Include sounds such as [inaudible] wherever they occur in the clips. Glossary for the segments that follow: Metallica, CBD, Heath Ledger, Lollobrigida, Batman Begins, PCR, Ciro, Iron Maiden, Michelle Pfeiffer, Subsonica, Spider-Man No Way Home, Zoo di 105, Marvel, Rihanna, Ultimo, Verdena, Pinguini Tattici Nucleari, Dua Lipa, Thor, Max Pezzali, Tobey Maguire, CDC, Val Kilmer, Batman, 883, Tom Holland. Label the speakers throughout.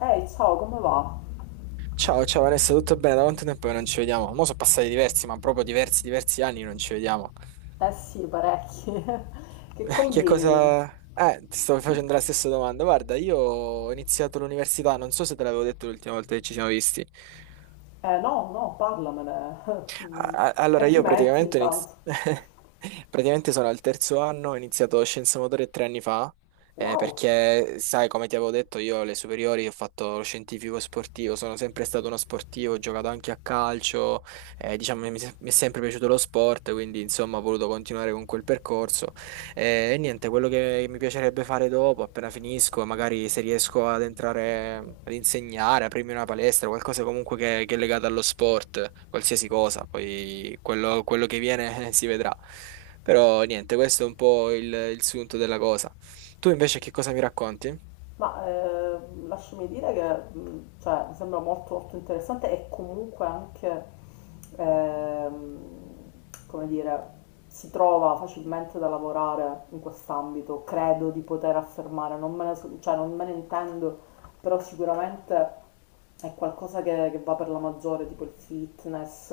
Speaker 1: Ehi, ciao, come va?
Speaker 2: Ciao, ciao Vanessa, tutto bene? Da quanto tempo che non ci vediamo? Mo' sono passati diversi, ma proprio diversi anni che non ci vediamo.
Speaker 1: Eh sì, parecchi. [laughs] Che
Speaker 2: [laughs] Che
Speaker 1: combini?
Speaker 2: cosa... ti stavo facendo la stessa domanda. Guarda, io ho iniziato l'università, non so se te l'avevo detto l'ultima volta che ci siamo visti.
Speaker 1: Eh no, no, parlamene. [laughs] Mm.
Speaker 2: Allora, io
Speaker 1: Complimenti
Speaker 2: praticamente,
Speaker 1: intanto.
Speaker 2: [laughs] praticamente sono al terzo anno, ho iniziato scienze motorie tre anni fa,
Speaker 1: Wow.
Speaker 2: perché sai, come ti avevo detto, io alle superiori ho fatto lo scientifico sportivo, sono sempre stato uno sportivo, ho giocato anche a calcio, diciamo, mi è sempre piaciuto lo sport, quindi insomma ho voluto continuare con quel percorso e niente, quello che mi piacerebbe fare dopo, appena finisco, magari se riesco ad entrare ad insegnare, aprirmi una palestra, qualcosa comunque che è legato allo sport, qualsiasi cosa, poi quello che viene [laughs] si vedrà. Però niente, questo è un po' il sunto della cosa. Tu invece che cosa mi racconti?
Speaker 1: Ma lasciami dire che cioè, mi sembra molto, molto interessante e comunque anche, ehm, come dire, si trova facilmente da lavorare in quest'ambito, credo di poter affermare, non me ne, so- cioè, non me ne intendo, però sicuramente è qualcosa che va per la maggiore, tipo il fitness,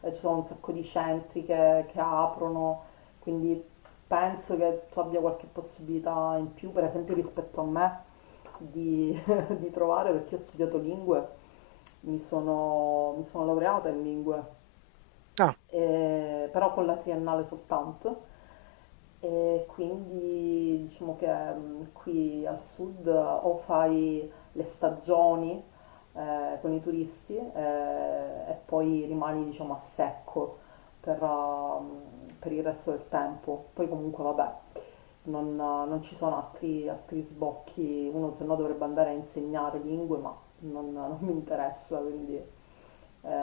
Speaker 1: ci sono un sacco di centri che aprono, quindi penso che tu abbia qualche possibilità in più, per esempio rispetto a me di, [laughs] di trovare perché ho studiato lingue, mi sono laureata in lingue
Speaker 2: Ah,
Speaker 1: però con la triennale soltanto. E quindi diciamo che qui al sud o fai le stagioni con i turisti e poi rimani diciamo a secco per, ehm, per il resto del tempo. Poi comunque vabbè, non ci sono altri sbocchi, uno se no dovrebbe andare a insegnare lingue, ma non mi interessa, quindi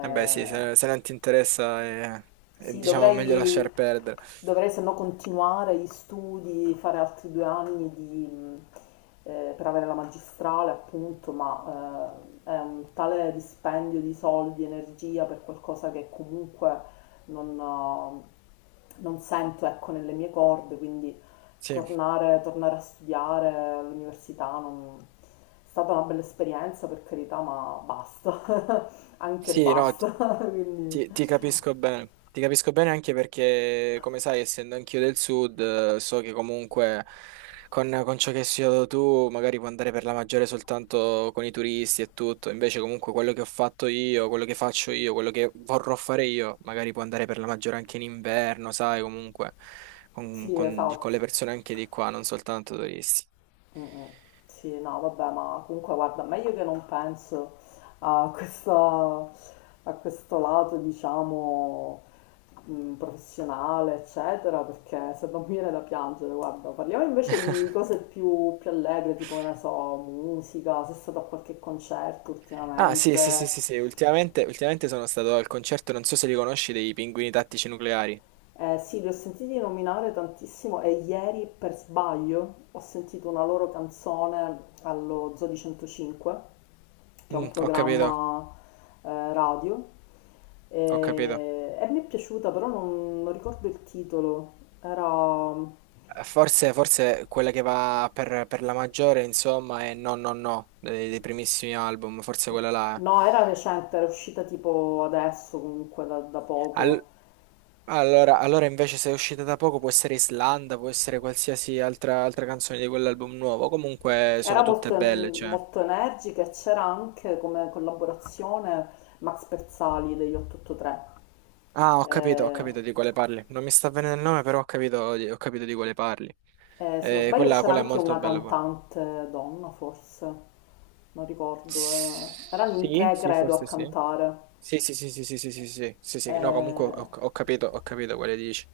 Speaker 2: eh beh sì, se non ti interessa è,
Speaker 1: sì,
Speaker 2: diciamo meglio
Speaker 1: dovrei,
Speaker 2: lasciar perdere.
Speaker 1: dovrei se no continuare gli studi, fare altri due anni di, per avere la magistrale, appunto, ma è un tale dispendio di soldi, energia per qualcosa che comunque non sento, ecco, nelle mie corde, quindi
Speaker 2: Sì,
Speaker 1: tornare a studiare all'università è stata una bella esperienza, per carità, ma basta, [laughs] anche
Speaker 2: sì, no.
Speaker 1: basta, [laughs] quindi
Speaker 2: Ti capisco bene, ti capisco bene anche perché, come sai, essendo anch'io del sud, so che comunque con ciò che hai studiato tu magari puoi andare per la maggiore soltanto con i turisti e tutto, invece comunque quello che ho fatto io, quello che faccio io, quello che vorrò fare io, magari può andare per la maggiore anche in inverno, sai, comunque con,
Speaker 1: sì,
Speaker 2: con le
Speaker 1: esatto.
Speaker 2: persone anche di qua, non soltanto turisti.
Speaker 1: Mm, mm. Sì, no, vabbè, ma comunque guarda, meglio che non penso a questa- a questo lato, diciamo, professionale, eccetera, perché se non mi viene da piangere, guarda, parliamo invece di cose più, più allegre, tipo, che ne so, musica, se sei stato a qualche concerto
Speaker 2: Ah, sì, sì, sì, sì,
Speaker 1: ultimamente.
Speaker 2: sì. Ultimamente sono stato al concerto, non so se li conosci, dei Pinguini Tattici Nucleari.
Speaker 1: Sì, li ho sentiti nominare tantissimo e ieri per sbaglio ho sentito una loro canzone allo Zoo di 105, che è un
Speaker 2: Mm, ho capito,
Speaker 1: programma radio,
Speaker 2: ho capito.
Speaker 1: e mi è piaciuta, però non ricordo il titolo. Era,
Speaker 2: Forse, forse quella che va per la maggiore, insomma, è No No No, dei primissimi album, forse quella là. Eh.
Speaker 1: no, era recente, era uscita tipo adesso comunque da poco.
Speaker 2: Al- allora invece se è uscita da poco può essere Islanda, può essere qualsiasi altra, altra canzone di quell'album nuovo, comunque
Speaker 1: Era
Speaker 2: sono tutte
Speaker 1: molto,
Speaker 2: belle, cioè.
Speaker 1: molto energica e c'era anche come collaborazione Max Pezzali degli 883.
Speaker 2: Ah, ho
Speaker 1: Eh,
Speaker 2: capito di quale parli. Non mi sta venendo il nome, però ho capito, ho capito di quale parli.
Speaker 1: se non sbaglio
Speaker 2: Quella,
Speaker 1: c'era
Speaker 2: quella è
Speaker 1: anche
Speaker 2: molto
Speaker 1: una
Speaker 2: bella pure.
Speaker 1: cantante donna, forse, non ricordo. Erano in
Speaker 2: Sì,
Speaker 1: tre,
Speaker 2: sì,
Speaker 1: credo, a
Speaker 2: forse sì.
Speaker 1: cantare.
Speaker 2: Sì, sì, sì, sì, sì, sì, sì, sì, sì, sì, sì. No, comunque
Speaker 1: Eh,
Speaker 2: ho, ho capito quale dici.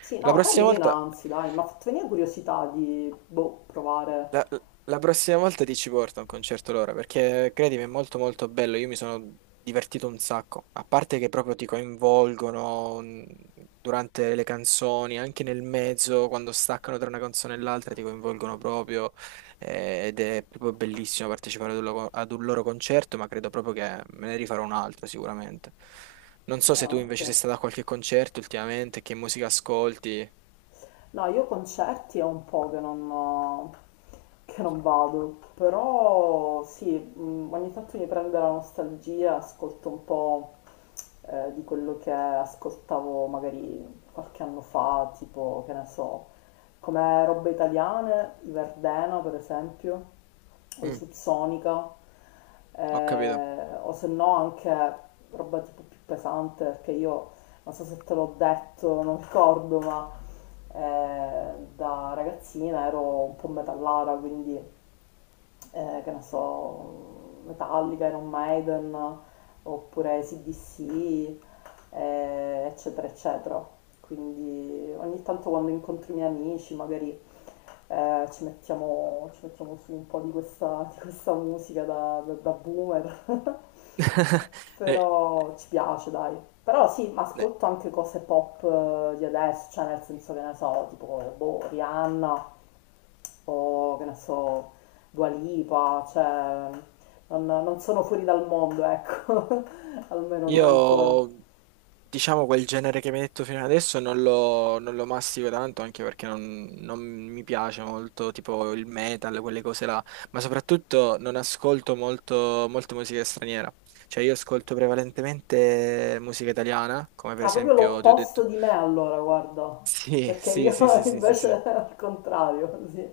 Speaker 1: sì,
Speaker 2: La
Speaker 1: no,
Speaker 2: prossima
Speaker 1: carina,
Speaker 2: volta.
Speaker 1: anzi, dai, mi ha fatto venire curiosità di, boh, provare.
Speaker 2: La, la prossima volta ti ci porto a un concerto loro, perché credimi, è molto molto bello, io mi sono divertito un sacco, a parte che proprio ti coinvolgono durante le canzoni, anche nel mezzo, quando staccano tra una canzone e l'altra, ti coinvolgono proprio ed è proprio bellissimo partecipare ad un, ad un loro concerto, ma credo proprio che me ne rifarò un altro sicuramente. Non so se
Speaker 1: Ah,
Speaker 2: tu
Speaker 1: ok.
Speaker 2: invece sei stato a qualche concerto ultimamente, che musica ascolti.
Speaker 1: No, io concerti è un po' che non vado, però sì, ogni tanto mi prende la nostalgia, ascolto un po' di quello che ascoltavo magari qualche anno fa, tipo, che ne so, come robe italiane, i Verdena per esempio, o i
Speaker 2: Mm,
Speaker 1: Subsonica,
Speaker 2: ho capito.
Speaker 1: o se no anche roba tipo più pesante, perché io non so se te l'ho detto, non ricordo, ma da ragazzina ero un po' metallata, quindi che ne so, Metallica, Iron Maiden, oppure CDC, eccetera, eccetera. Quindi ogni tanto quando incontro i miei amici magari ci mettiamo su un po' di questa musica da boomer,
Speaker 2: [laughs]
Speaker 1: [laughs]
Speaker 2: Eh,
Speaker 1: però ci piace, dai. Però sì, ma
Speaker 2: eh.
Speaker 1: ascolto anche cose pop di adesso, cioè nel senso che ne so, tipo boh, Rihanna, o che ne so, Dua Lipa, cioè non sono fuori dal mondo, ecco, [laughs] almeno non ancora.
Speaker 2: Io, diciamo, quel genere che mi hai detto fino adesso non lo mastico tanto, anche perché non, non mi piace molto, tipo il metal, quelle cose là, ma soprattutto non ascolto molto, molto musica straniera. Cioè, io ascolto prevalentemente musica italiana, come per
Speaker 1: Ah, proprio
Speaker 2: esempio ti ho detto...
Speaker 1: l'opposto di me
Speaker 2: [laughs]
Speaker 1: allora, guarda,
Speaker 2: Sì,
Speaker 1: perché
Speaker 2: sì,
Speaker 1: io
Speaker 2: sì,
Speaker 1: [laughs]
Speaker 2: sì, sì, sì,
Speaker 1: invece
Speaker 2: sì.
Speaker 1: al contrario, sì.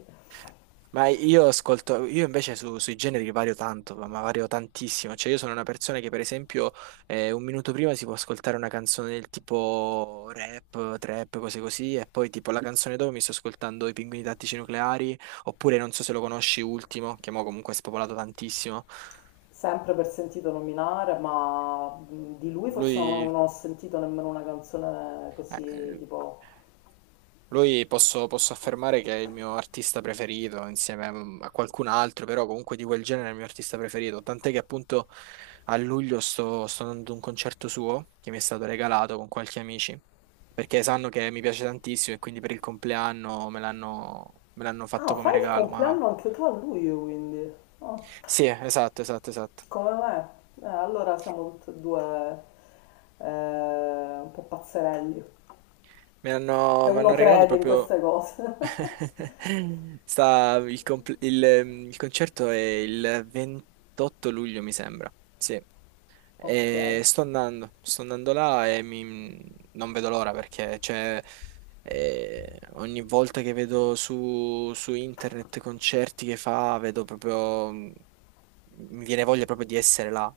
Speaker 2: Ma io ascolto, io invece sui generi vario tanto, ma vario tantissimo. Cioè, io sono una persona che, per esempio, un minuto prima si può ascoltare una canzone del tipo rap, trap, cose così, e poi tipo la canzone dopo mi sto ascoltando I Pinguini Tattici Nucleari, oppure non so se lo conosci, Ultimo, che mo comunque è spopolato tantissimo.
Speaker 1: Sempre per sentito nominare, ma di lui forse non,
Speaker 2: Lui.
Speaker 1: non ho sentito nemmeno una canzone così
Speaker 2: Eh,
Speaker 1: tipo.
Speaker 2: lui posso, posso affermare che è il mio artista preferito insieme a a qualcun altro, però comunque di quel genere è il mio artista preferito. Tant'è che appunto a luglio sto, sto andando a un concerto suo che mi è stato regalato con qualche amici, perché sanno che mi piace tantissimo e quindi per il compleanno me l'hanno
Speaker 1: Ah,
Speaker 2: fatto come
Speaker 1: fai il
Speaker 2: regalo. Ma
Speaker 1: compleanno anche tu a luglio, quindi. Ah.
Speaker 2: sì, esatto, esatto, esatto.
Speaker 1: Come me? Allora siamo tutti e due eh, un po' pazzerelli, se
Speaker 2: Mi
Speaker 1: uno
Speaker 2: hanno regalato
Speaker 1: crede in
Speaker 2: proprio.
Speaker 1: queste cose. [laughs]
Speaker 2: [laughs] Sta il concerto è il 28 luglio, mi sembra. Sì.
Speaker 1: Ok,
Speaker 2: E sto andando, là e non vedo l'ora perché cioè, ogni volta che vedo su, su internet concerti che fa, vedo proprio, mi viene voglia proprio di essere là.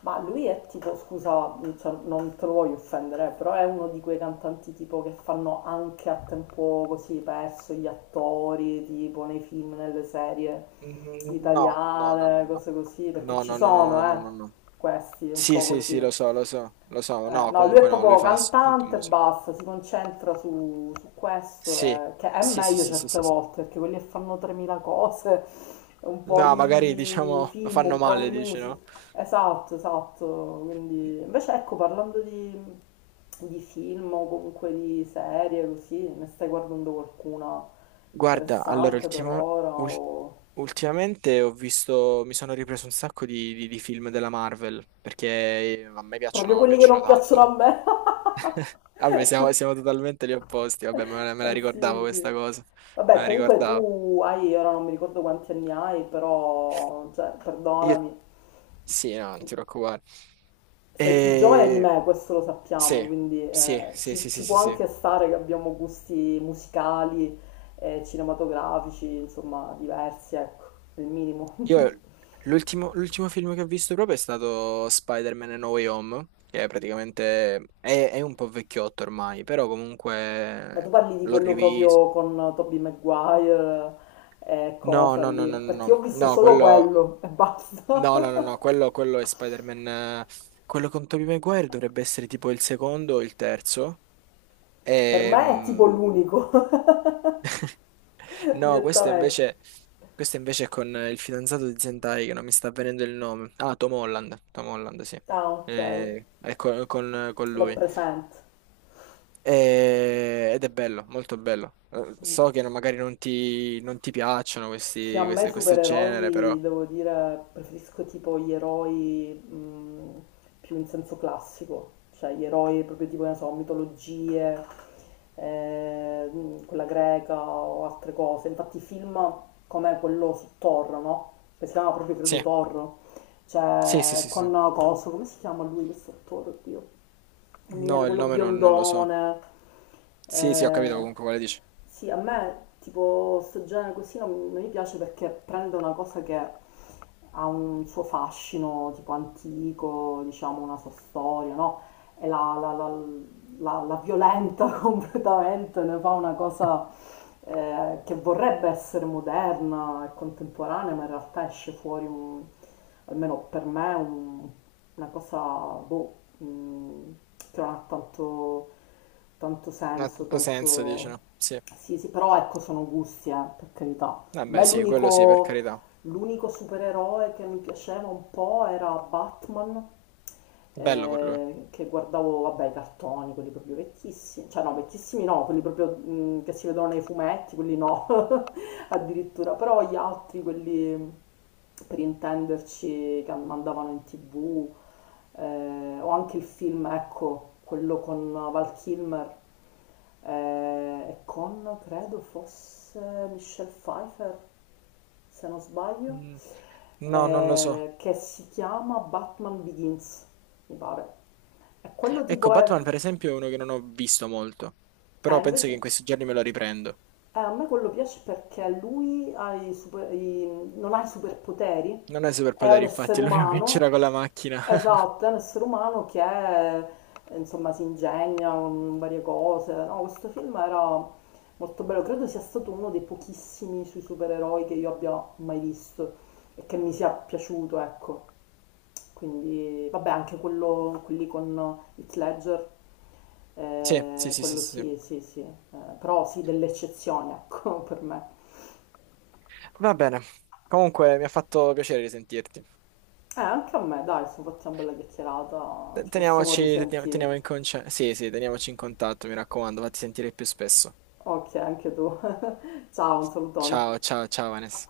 Speaker 1: ma lui è tipo, scusa, cioè, non te lo voglio offendere, però è uno di quei cantanti tipo che fanno anche a tempo così perso gli attori, tipo nei film, nelle serie
Speaker 2: Mm, no, no, no, no,
Speaker 1: italiane,
Speaker 2: no.
Speaker 1: cose così, perché
Speaker 2: No,
Speaker 1: ci
Speaker 2: no, no, no,
Speaker 1: sono,
Speaker 2: no, no, no, no.
Speaker 1: questi un
Speaker 2: Sì,
Speaker 1: po'
Speaker 2: sì, sì,
Speaker 1: così.
Speaker 2: lo so, lo so, lo so. No,
Speaker 1: No, lui è
Speaker 2: comunque no, lui
Speaker 1: proprio
Speaker 2: fa soltanto
Speaker 1: cantante e
Speaker 2: musica.
Speaker 1: basta, si concentra su questo,
Speaker 2: Sì,
Speaker 1: che è
Speaker 2: sì, sì,
Speaker 1: meglio
Speaker 2: sì, sì,
Speaker 1: certe
Speaker 2: sì, sì.
Speaker 1: volte, perché quelli che fanno 3000 cose, un po'
Speaker 2: No, magari
Speaker 1: di
Speaker 2: diciamo [laughs] lo
Speaker 1: film,
Speaker 2: fanno
Speaker 1: un po'
Speaker 2: male,
Speaker 1: di
Speaker 2: dici, no?
Speaker 1: musica. Esatto, esatto. Quindi, invece, ecco, parlando di film o comunque di serie, così, ne stai guardando qualcuna
Speaker 2: Guarda,
Speaker 1: interessante per ora?
Speaker 2: ul-
Speaker 1: O.
Speaker 2: ultimamente ho visto, mi sono ripreso un sacco di, di film della Marvel, perché a me
Speaker 1: Proprio
Speaker 2: piacciono, mi
Speaker 1: quelli che
Speaker 2: piacciono
Speaker 1: non piacciono
Speaker 2: tanto.
Speaker 1: a me?
Speaker 2: Vabbè, siamo,
Speaker 1: [laughs]
Speaker 2: siamo totalmente gli opposti, vabbè, me la
Speaker 1: Eh sì,
Speaker 2: ricordavo
Speaker 1: sì.
Speaker 2: questa cosa, me
Speaker 1: Vabbè,
Speaker 2: la
Speaker 1: comunque
Speaker 2: ricordavo.
Speaker 1: tu hai, ora non mi ricordo quanti anni hai, però, cioè,
Speaker 2: Io,
Speaker 1: perdonami,
Speaker 2: sì, no, non ti preoccupare.
Speaker 1: sei più giovane di
Speaker 2: E...
Speaker 1: me, questo lo sappiamo,
Speaker 2: Sì,
Speaker 1: quindi
Speaker 2: sì, sì,
Speaker 1: ci,
Speaker 2: sì, sì,
Speaker 1: ci può
Speaker 2: sì, sì.
Speaker 1: anche stare che abbiamo gusti musicali e cinematografici, insomma, diversi, ecco, il minimo. [laughs]
Speaker 2: Io l'ultimo film che ho visto proprio è stato Spider-Man No Way Home, che è praticamente è un po' vecchiotto ormai, però
Speaker 1: Ma
Speaker 2: comunque
Speaker 1: tu parli di
Speaker 2: l'ho
Speaker 1: quello
Speaker 2: rivisto.
Speaker 1: proprio con Tobey Maguire e
Speaker 2: No,
Speaker 1: cosa
Speaker 2: no, no,
Speaker 1: lì,
Speaker 2: no, no,
Speaker 1: perché io
Speaker 2: no,
Speaker 1: ho visto
Speaker 2: no,
Speaker 1: solo
Speaker 2: quello
Speaker 1: quello e
Speaker 2: no, no, no,
Speaker 1: basta.
Speaker 2: no,
Speaker 1: [laughs]
Speaker 2: quello è Spider-Man quello con Tobey Maguire dovrebbe essere tipo il secondo o il terzo.
Speaker 1: Per me è tipo
Speaker 2: Ehm,
Speaker 1: l'unico, [laughs]
Speaker 2: No,
Speaker 1: direttamente.
Speaker 2: questo invece è con il fidanzato di Zentai, che non mi sta venendo il nome. Ah, Tom Holland. Tom Holland, sì.
Speaker 1: Ah, ok,
Speaker 2: È con
Speaker 1: l'ho
Speaker 2: lui.
Speaker 1: presente.
Speaker 2: Ed è bello, molto bello. So che magari non ti, non ti piacciono
Speaker 1: Sì, a
Speaker 2: questi,
Speaker 1: me
Speaker 2: questo genere,
Speaker 1: supereroi,
Speaker 2: però.
Speaker 1: devo dire, preferisco tipo gli eroi più in senso classico, cioè gli eroi proprio tipo, ne so, mitologie, quella greca o altre cose. Infatti i film come quello su Thor, no? Che si chiama proprio,
Speaker 2: Sì,
Speaker 1: credo, Thor,
Speaker 2: sì, sì,
Speaker 1: cioè
Speaker 2: sì, sì.
Speaker 1: con Coso, come si chiama lui questo attore, oddio? mi
Speaker 2: No,
Speaker 1: viene
Speaker 2: il
Speaker 1: quello
Speaker 2: nome non, non lo so.
Speaker 1: biondone.
Speaker 2: Sì, sì, ho capito
Speaker 1: Eh,
Speaker 2: comunque quale dici.
Speaker 1: sì, a me tipo sto genere così non mi piace perché prende una cosa che ha un suo fascino tipo antico, diciamo una sua storia, no? E la violenta [laughs] completamente, ne fa una cosa che vorrebbe essere moderna e contemporanea, ma in realtà esce fuori, almeno per me, una cosa boh, mh, che non ha tanto, tanto
Speaker 2: Non ha
Speaker 1: senso,
Speaker 2: tutto senso, dici, no?
Speaker 1: tanto...
Speaker 2: Sì.
Speaker 1: Sì, sì, però ecco, sono gusti, per carità. Ma
Speaker 2: Vabbè,
Speaker 1: è
Speaker 2: sì, quello sì, per
Speaker 1: l'unico
Speaker 2: carità.
Speaker 1: L'unico supereroe che mi piaceva un po' era Batman,
Speaker 2: Bello per lui.
Speaker 1: che guardavo, vabbè, i cartoni, quelli proprio vecchissimi, cioè no, vecchissimi no, quelli proprio che si vedono nei fumetti, quelli no, [laughs] addirittura, però gli altri, quelli per intenderci, che mandavano in tv, o anche il film, ecco, quello con Val Kilmer e con, credo fosse Michelle Pfeiffer, se non sbaglio,
Speaker 2: Mm, no, non lo so.
Speaker 1: che si chiama Batman Begins, mi pare. E quello
Speaker 2: Ecco,
Speaker 1: tipo
Speaker 2: Batman
Speaker 1: è...
Speaker 2: per esempio è uno che non ho visto molto,
Speaker 1: Eh,
Speaker 2: però penso che
Speaker 1: invece,
Speaker 2: in questi giorni me lo riprendo.
Speaker 1: a me quello piace perché lui ha i super- i- non ha i superpoteri,
Speaker 2: Non è
Speaker 1: è
Speaker 2: superpoteri,
Speaker 1: un essere
Speaker 2: infatti, [laughs] è l'unico che
Speaker 1: umano.
Speaker 2: c'era con la macchina. [laughs]
Speaker 1: Esatto, è un essere umano che eh, insomma si ingegna con varie cose. No, questo film era molto bello, credo sia stato uno dei pochissimi sui supereroi che io abbia mai visto e che mi sia piaciuto, ecco. Quindi, vabbè, anche quello, quelli con Heath Ledger,
Speaker 2: Sì, sì, sì, sì,
Speaker 1: quello
Speaker 2: sì. Sì.
Speaker 1: sì, sì, sì. Però sì, delle eccezioni, [laughs] ecco, per me.
Speaker 2: Va bene. Comunque mi ha fatto piacere risentirti.
Speaker 1: Anche a me, dai, sono fatti una bella chiacchierata,
Speaker 2: Te-
Speaker 1: ci possiamo
Speaker 2: Teniamoci, teniamo, teniamo
Speaker 1: risentire.
Speaker 2: in conce- Sì, sì, teniamoci in contatto, mi raccomando, fatti sentire più spesso.
Speaker 1: Ok, anche tu. [laughs] Ciao, un salutone.
Speaker 2: Ciao, ciao, ciao, Vanessa.